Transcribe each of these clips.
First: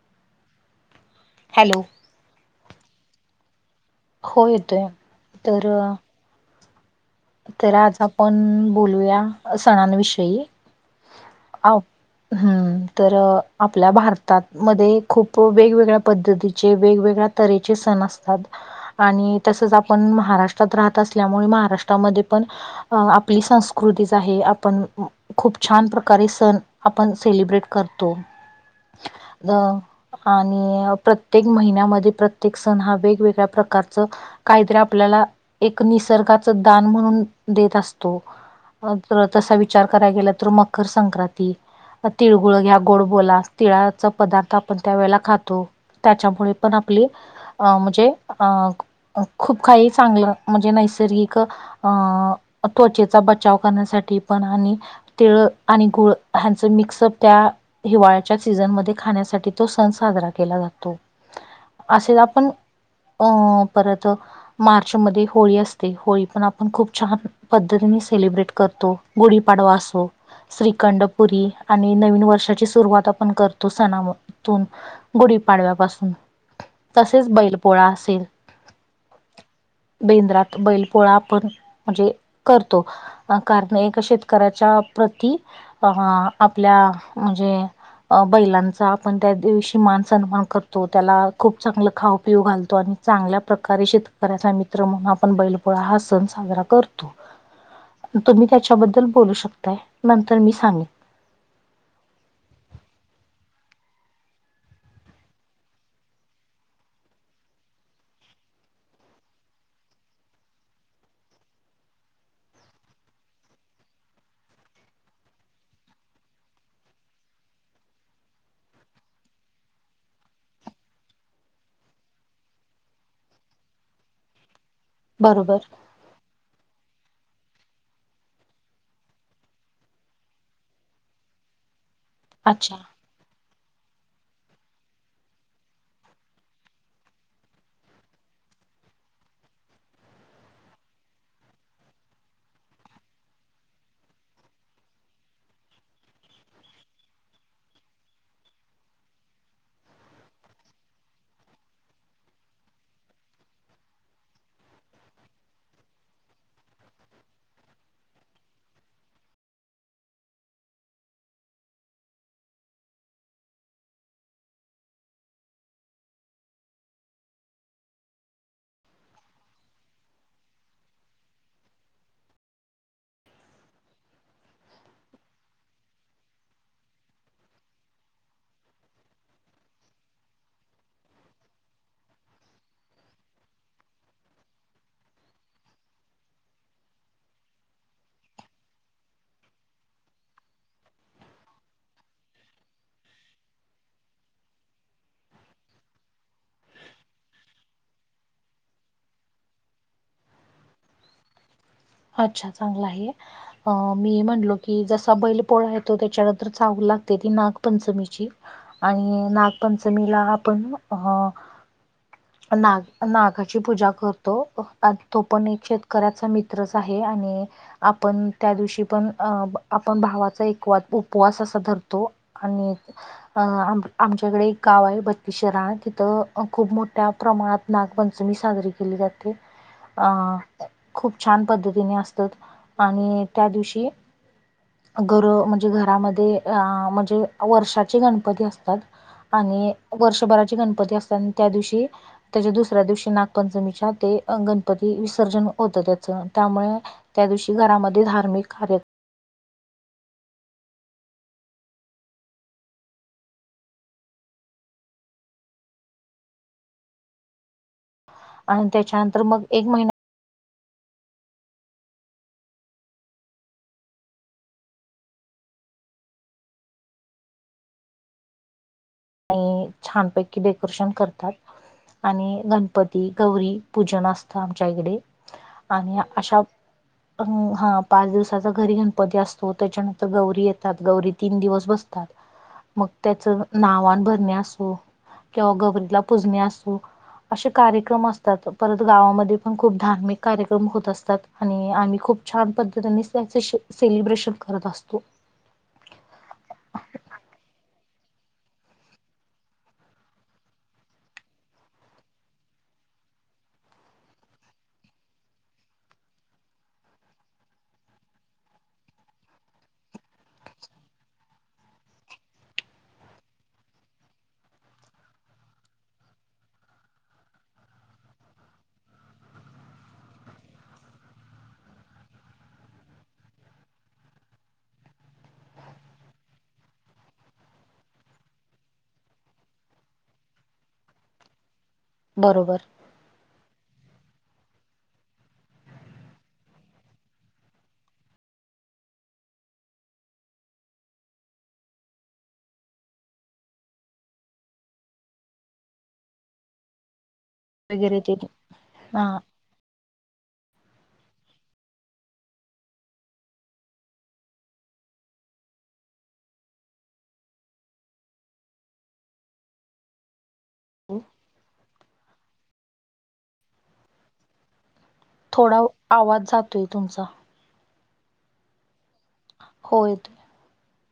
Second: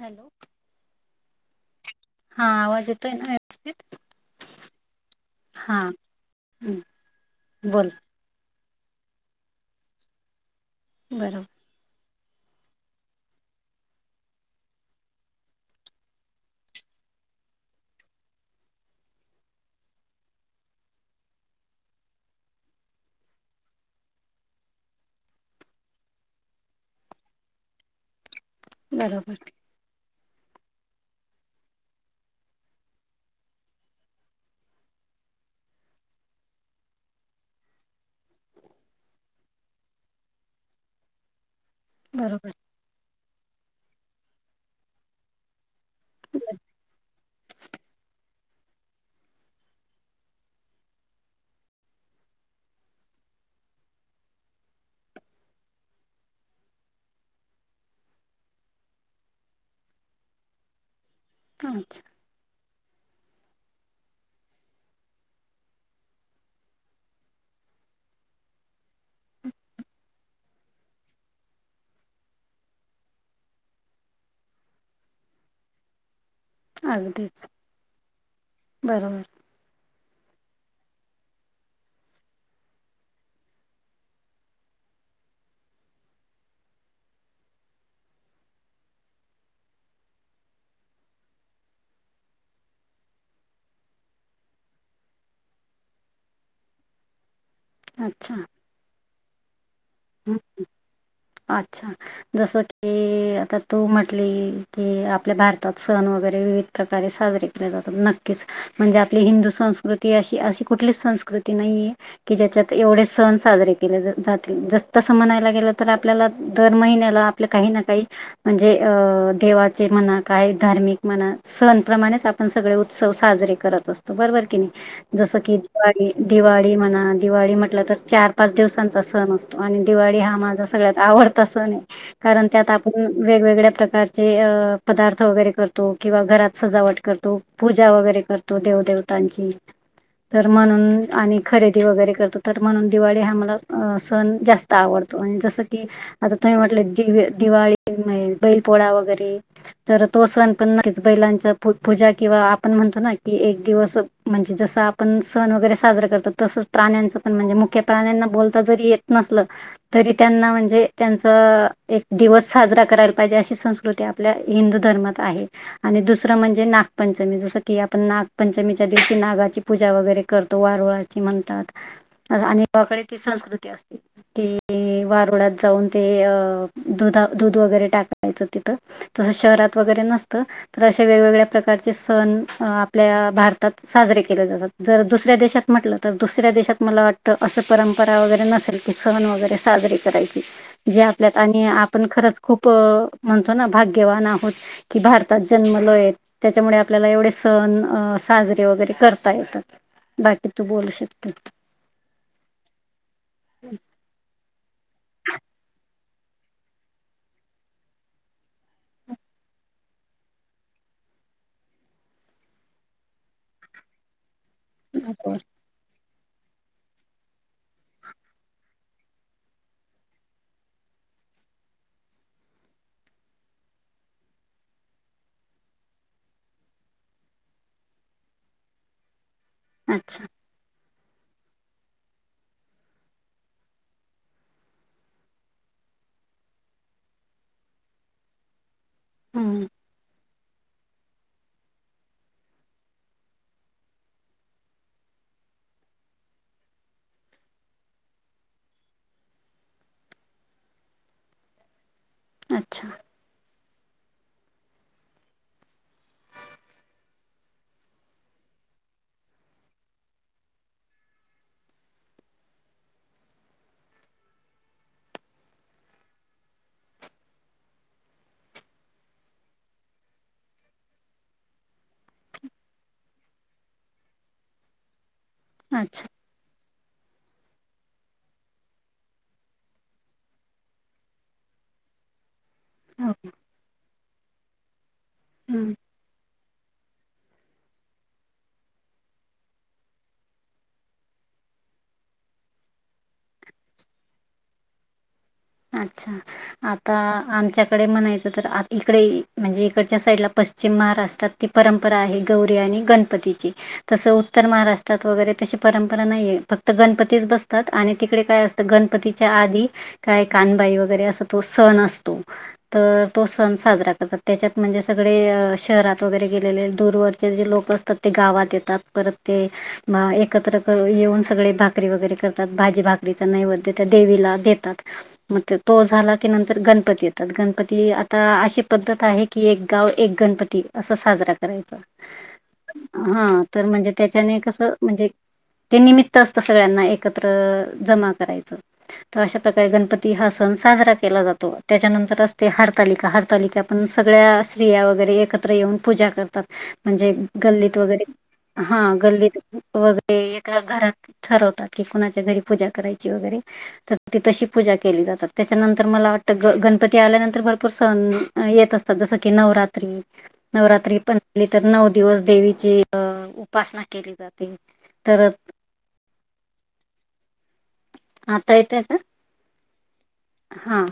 Hello. Hello. हा आवाज येतोय ना? व्यवस्थित हो येतोय. तर हम्म. तर आज आपण बोलूया, सणांनविषयी. बरम हाव. ह, तर आपल्या भारतात मध्ये खूप वेगवेगळ्या पद्धतीचे, वेगवेगळ्या तरेचे सण असतात. आणि तसच आपण महाराष्ट्रात राहत असल्यामुळे, महारा राष्ट्रा मध्ये पण आपली संस्कृतीच आहे. आपण खूप छान प्रकारे सण आपण सेलिब्रेट करतो. बरोबर अ आणि प्रत्येक महिन्यामध्ये प्रत्येक सण हा, वेगवेगळ्या प्रकारच काहीतरी आपल्याला, एक निसर्गाच दान म्हणून देत असतो. अ परत तसा विचार करायला गेला तर, मकर संक्रांती. बरोबर तिळगुळ घ्या गोड बोलास तिळाचा पदार्थ आपण त्यावेेळेला खातो त्याच्यामुळे पण आपली अ म्हणजे अ खूप काही चांगलं म्हणजे नैसर्गि क अ त्वचेचा बचाव करण्यासाठी पण आणि तिळ आणि गूळ ह्यांचं मिक्सअप त्या हिवाळ्याच्या सीझनमध्ये खाण्यासाठी तो सण साजरा केला जातो. अच्छा असेल आपण अ परत मार्चमध्ये होळी असते होळी होळी पण आपण खूप छान पद्धतीने सेलिब्रेट करतो गुढीपाडवा असो. श्रीखंडपुरी आणि नवीन वर्षाची सुरुवात आपण करतो सणा म तून गुढी पाडव्या पासून. तसेच अगदीच बैल पोळा असेल बरोबर बेंद्रात बैल पोळा आपण म्हणजे करतो कारण एक शेतकऱ्याच्या प्रती क हा आपल्या म्हणजे अ बैलांचा आपण त्या दिवशी मान सन्मान करतो त्याला खूप चांगलं खाऊ-पिऊ घालतो आणि चांगल्या प्रकारे शेतकऱ्याचा मित्र म्हणून आपण बैल पोळा हा सण साजरा करतो अच्छा तुम्ही हम् त्याच्याबद्दल बोलू शकताय नंतर मी सांगिन. अच्छा. जसं की आता तू म्हटली की आपल्या भारतात सण वगैरे विवि ध प्रकारे साजरे केले जातात नक्कीच म्हणजे आपली हिंदू संस्कृती अशी अशी कुठलीच संस्कृती नाहीये कि ज्याच्यात एवढे सण साजरे केले जात जातील जस तसं म्हणायला गेलं तर आपल्याला दर महिन्याला आपलं काही ना काही म्हणजे अ देवाचे म्हणा काय धार्मिक म्हणा सण प्रमाणेच आपण सगळे उत्सव साजरे करत असतो बरोबर की नाही जसं की बरोबर दिवा ळी दिवाळी म्हणा दिवाळी म्हटलं तर चार पाच दिवसांचा सण असतो आणि दिवाळी हा माझा सगळ्यात आवडता सण आहे कारण त्यात अच्छा आपू वेगवेगळ्या प्रकारचे अ पदार्थ वगैरे करतो किंवा घरात सजावट करतो पूजा वगैरे करतो देवदेवतांची. तर म्हणून आणि खरेदी वगैरे करतो तर म्हणून दिवाळी हा मला अ सण जास्त त आवडतो आणि जसं की आता तुम्ही म्हटले दिवये दिवाळी बैल पोळा वगैरे तर तो सण पण नक्कीच बैलांच्या पूजा किंवा आपण म्हणतो ना की एक दिवस म्हणजे जसं आपण सण वगैरे साजरा करतो तसंच प्राण्यांचं पण म्हणजे मुक्य प्राण्यांना बोलता जरी येत नसलं तरी त्यांना म्हण जे त्यांचं एक दिवस साजरा करायला पाहिजे अशी संस्कृती आपल्या हिंदू धर्मात आहे. आणि दुसरं म्हणजे नागपंचमी जसं की आपण नागपंचमीच्या दिवशी नागाची पूजा वगैरे करतो वारुळा ची म्हणतातअगं आणि [unintelligible] ती संस्कृती असते की वारुळात जाऊन ते अ दुधा दुध वगैरे टाकायचं तिथं. तसं शहरात वगैरे नसतं. तर अशे वेगवेगळ्या प्रकारचे सण आपल्या भारतात साजरे केले जातात. जर दुसऱ्या देशात म्हटलं तर दुसऱ्या देशात मला वाटतं असं परंपरा वगैरे नसेल की सण वगैरे साजरीे करायची जे आपल्यात आणि आपण खरंच खूप म्हणतो ना भाग्यवान आहोत कि भारतात जन्मलोय त्याच्यामुळे आपल्याला एवढे सण अ साजरे वगैरे करता येतात. बाकी तू बोलू शकते. अच्छा चांगल आहे. अं मी म्हणलो की जसा बैल पोळा येतो त्याच्यानंतर चाहूल लागते ती नागपंचमीची. आणि नागपंचमीला आपण अ नाग नागाची पूजा करतो. तो हो पण एक शेतकऱ्याचा मित्र तित्रच आहे आणि आपण त्या दिवशी पण अ आपण भावाचा एक उपवास असा धरतो. आणि अ आमच्याकडे एक गाव आहे बत्तीस शिराळा तिथं खूप मोठ्या प्रमाणात नागपंचमी साजरी केली जाते. अ अच्छा. खूप छान पद्धतीने असतात आणि त्या दिवशी घरं म्हणजे घरामध्ये म्हणजे वर्षाचे गणपती असतात. हं. आणि वर्षभराचे गणपती असत आणि त्या दिवशी त्याच्या दुसऱ्या दिवशी नागपंचमीच्या ते गणपती विसर्जन होत त्या त्यामुळे त्या दिवशी घरामध्ये धार्मिक कार्य अच्छा. आणि त्याच्यानंतर मग एक महिना आणि छानपैकी डेकोरेशन करतात. आणि गणपती गौरी पूजन असतं आमच्या इकडे. आणि अच्छा. अशा अ हा पाच दिवसाचा घरी गणपती असतो. त्याच्यानंतर गौरी येतात गौरी तीन दिवस बसतात. [inaudible] मग त्याच ओके. नावान भरणे असू किंवा हं. गौरीला पुजणे असू असे कार्यक्रम असतात. परत गावामध्ये पण खूप धार्मिक कार्यक्रम होत असतात. आणि आम्ही खूप छान पद्धतीने त्याचे सेलिब्रेशन करत असतो. अच्छा आता आमच्याकडे म्हणायचं तर आ इकडे म्हणजे इकडच्या साईडला प जी महाराष्ट्रात ती परंपरा आहे गौरी आणि गणपतीची. तसं उत्तर महाराष्ट्रात वगैरे तशी परंपरा नाहीये. फक्त गणपतीच बसतात आणि तिकडे काय असत गणपतीच्या आधी काय कानबाई वगैरे अस तो सण असतो. तर तो सण साजरा करतात त्याच्यात म्हणजे सगळे शहरात वगैरे गेलेले दूरवरचे जे लोक असत तर ते गावात येतात परत ते म एकत्र कर येऊन सगळे भाकरी वगैरे करतात भाजी भाकरीचा नैवद्येत देवीला देतात. मग तो झाला की नंतर गणपती येतात. गणपती आता अशी पद्धत आहे कि एक गाव एक गणपती असं साजरा करायचा. बरोबर. हा तर म्हणजे त्याच्याने कसं म्हणजे ते निमित्त असत सगळ्यांना एकत्र जमा करायचं. तर अशा कारे गणपती हा सण साजरा केला जातो. त्याच्यानंतर असते हरतालिका हरतालिका पण सगळ्या स्त्रिया वगैरे एकत्र येऊन पूजा करतात. म्हणजे गल्लीत वगैरे हा गल्लीत वगैरे एका घरात ठरवतात की कोणाच्या घरी पूजा करायची वगैरे. त तशी पूजा केली जातात. त्याच्यानंतर मला वाटतं ग गणपती आल्यानंतर भरपूर सण येत असतात जसं की नवरात्री नवरात्री पणली तर नऊ दिवस देवीची उपासना केली जाते. तर थोडा आवाज जातोय तुमचा. आता येतय का? हो येतोय. हा.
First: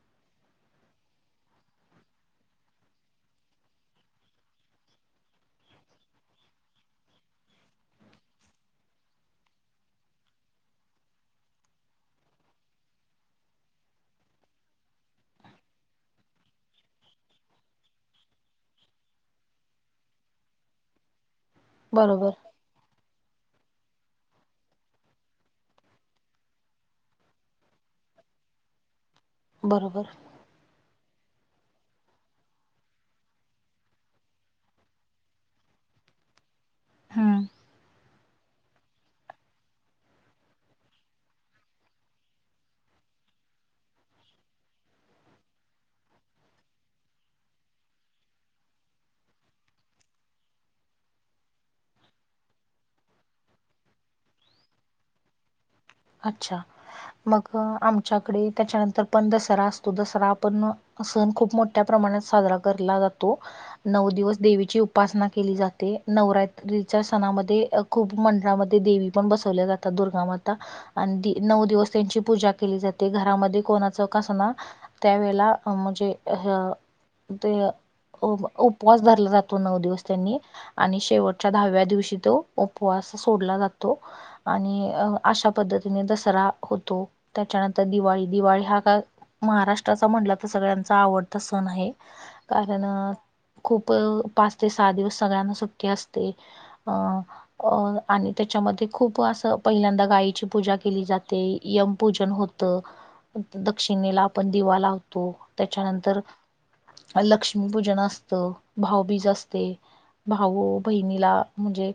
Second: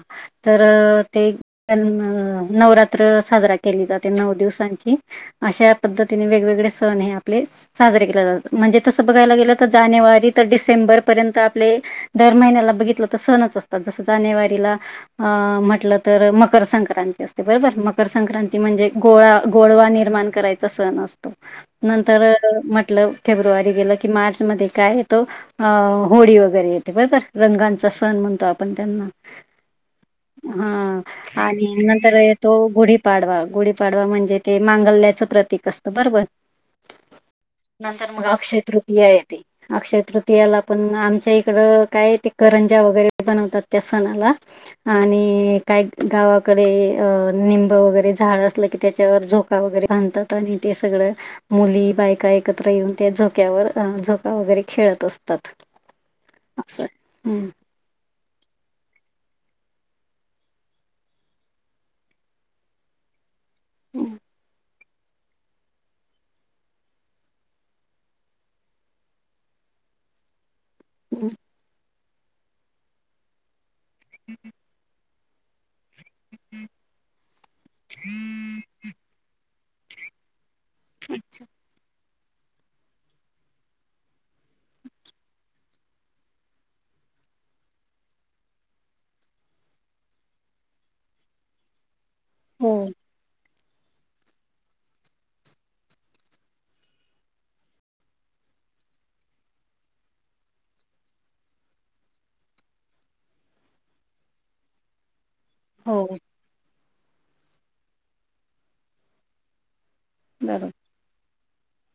तर ते नवरात्र साजरा केली जाते, नऊ दिवसांची. अशा पद्धतीने वेगवेगळे सण हे आपले. साजरे केला जातात म्हणजे तसं बघायला गेलं तर जानेवारी ते डिसेंबर पर्यंत आपले. दर महिन्याला बघितलं तर सणच असतात, जस जानेवारीला. अ म्हटलं तर, मकर संक्रांती असते बरोबर, मकर संक्रांती म्हणजे गोळा गोळवा निर्माण करायचा सण असतो, नंतर बरोबर म्हटलं. फेब्रुवारी गेल, की मार्चमध्ये काय येतो? अ होळी वगैरे येते बरोबर, रंगांचा सण म्हणतो आपण त्यांना. बरोबर. हा. आणि नंतर येतो गुढीपाडवा, गुढीपाडवा म्हणजे ते मांगल्याचं प्रतीक असतं बरोबर. हम्म नंतर मग अक्षय तृतीय येते. अक्षय तृतीयाला पण आमच्या इकडं, काय ते करंजा वगैरे बनवतात. त्या सणाला? आणि काय गावाकडे अ निंब वगैरे झाड असलं की त्याच्यावर झो झोपाळा वगैरे बांधतात, आणि ते सगळं मुली बायका एकत्र येऊन, त्या झोक्यावर झोका वगैरे खेळत असतात. अच्छा असं मग हम्म आमच्याकडे, त्याच्यानंतर पण दसरा असतो दसरा आपण. सण खूप मोठ्या प्रमाणात साजरा केला जातो नऊ दिवस देवीची. उपासना केली जाते, नवरात्रीच्या सणामध्ये खूप मंडळामध्ये देवी पण बसवल्या जात. दुर्गा माता. आणि नऊ दिवस त्यांची पूजा केली जाते, घरामध्ये कोणाच का आसना. त्यावेेळेला म्हणजे हा, ते उपवास धरला जातो. तो नऊ दिवस त्यांनी, आणि शेवटच्या दहाव्या दिवशी तो उपवास सोडला जातो, आणि अशा. पद्धतीने दसरा होतो त्याच्यानंतर दिवाळी, दिवाळी हा का. महाराष्ट्राचा म्हणला तर सगळ्यांचा आवडता सण आहे, हो कारण खूप पाच ते सहा दिवस सगळ्यांना सुट्टी असते. अ अ आणि त्याच्यामध्ये खूप असं पहिल्यांदा गायची पूजा केली जाते, यमपूजन होत. दक्षिणेला आपण दिवा लावतो. हो त्याच्यानंतर लक्ष्मीपूजन असत, भाऊबीज असते बरोबर भाओ. बहिणीला म्हणजे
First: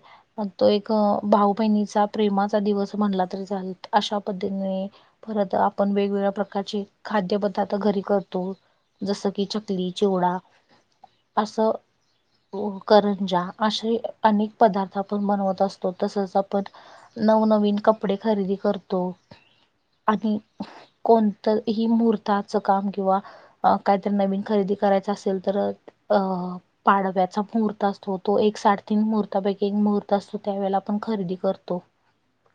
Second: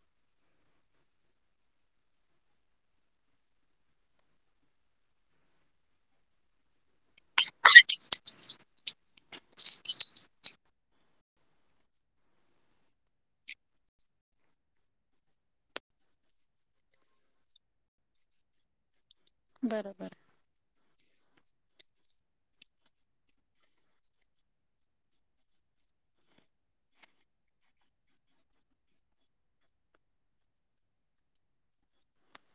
तो एक, भाऊ बहिणीचा प्रेमाचा दिवस म्हणला अशा पद्धतीने. परत आपण वेगवेगळ्या प्रकारचे खाद्य पदार्थ घरी करतो. जसं की चकली, चिवडा असं. करंजा असे अनेक पदार्थ आपण बनवत असतो तसच आपण नवनवीन कपडे खरेदी करतो. बरोबर. आणि कोणतंही मुहूर्ताचं काम किंवा अ काहीतरी नवीन खरेदी करायच असेल, तर अ पाडव्याचा मुहूर्त असतो तो एक साडेतीन मुहूर्तापैकी एक मुहूर्त असतो त्यावेेळेला आपण खरेदी करतो.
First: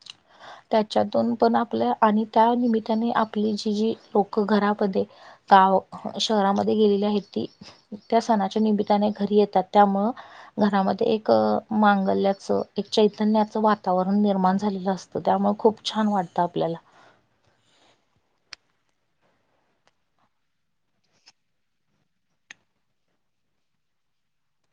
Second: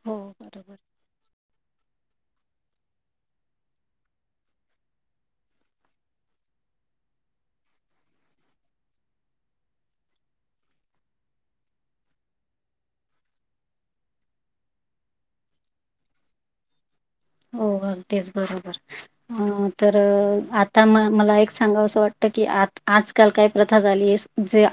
हो बरोबर त्याच्यातून पण आपल्या आणि त्या निमित्ताने आपली जी जी लोक घरामध्ये गाव शहरामध्ये गेलेली आहे ती त्या सणाच्या निमित्ताने घरी येतात त्यामुळ घरामध्ये एक मांगल्याच एक चैतन्याच वातावरण निर्माण झालेल असत तर त्यामुळेळ खूप छान वाटत आपल्याला हो तेच बरोबर अम् तर आता म मला एक सांगावस वाटत की आ आजकाल काय प्रथा झाली ये जे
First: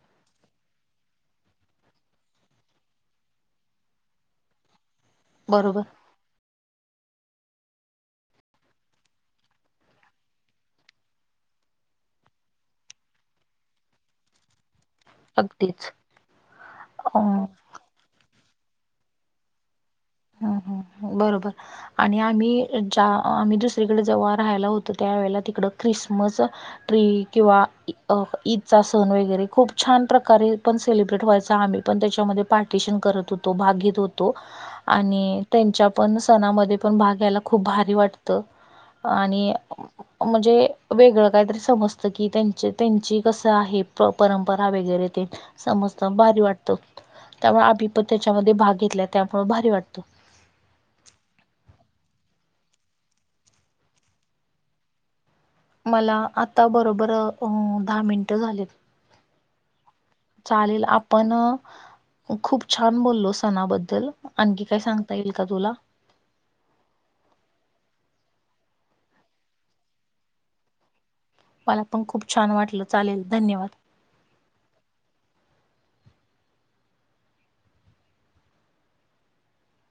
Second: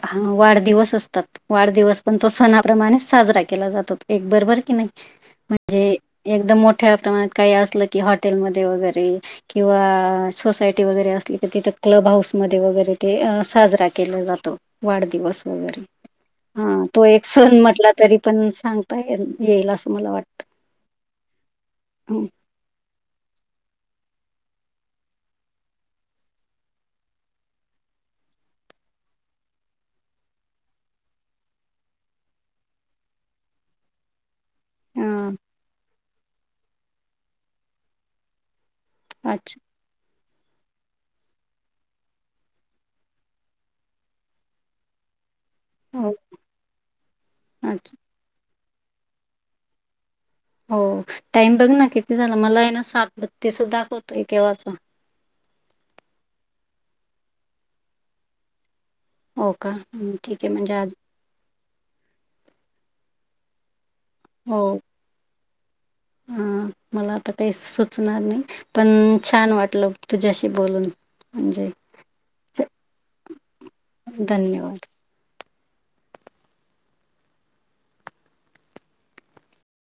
वाढदिवस असतात. वाढदिवस पण तो सणाप्रमाणे साजरा केला जातो एक बरोबर की नाही बरोबर म्हणजे एकदम मोठ्या प्रमाणात काही असल की हॉटेलमध्ये वगैरे किंवा सोसायटी वगैरे असली तर तिथ क्लब हाऊसमध्ये वगैरे ते साजरा केला जातो. वाढदिवस वगैरे अगदीच हा तो एक अ सण म्हटला तरी पण सांगतायका येईल अस मला वाटत. हम्म् हम्म् बरोबर आणि आम्ही ज्या आम्ही दुसरीकडे जेव्हा राहायला होतो त्यावेेळेला तिकड क्रिसमस ट्री किंवा अ ईदचा सण वगैरे खूप छान प्रकारे पण सेलिब्रेट व्हायचा आम्ही पण त्याच्यामध्ये पार्टिशन करत होतो भाग घेत होतो. हां. आणि त्यांच्या पण सणामध्ये पण भाग घ्यायला खूप भारी वाटत. आणि अच्छा. म्हणजे वेगळ काहीतरी समजत की त्यांचे त्यांची कस आहेत. प परंपरा वगैरे ते. समजत हो, भारी वाटत त्यामुळे अच्छा. आभिपण त्याच्यामध्ये भाग घेतला त्यामुळे भारी वाटत. त हो टाइम बघ ना किती झाला मला आहे ना सात बत्तीस दाखवतय केव्हाच. मला आता बरोबर अ दहा मिनिट झालेत. हो का ठीक आहे म्हणजे आजु पण खूप छान बोललो सणाबद्दल आणखी काय सांगता येईल का तुला. ह मला आता काही सुचणार नाही पण छान वाटल तुझ्याशी बोलून. म्हणजे मला पण खूप छान वाटल चालेल धन्यवाद. धन्यवाद.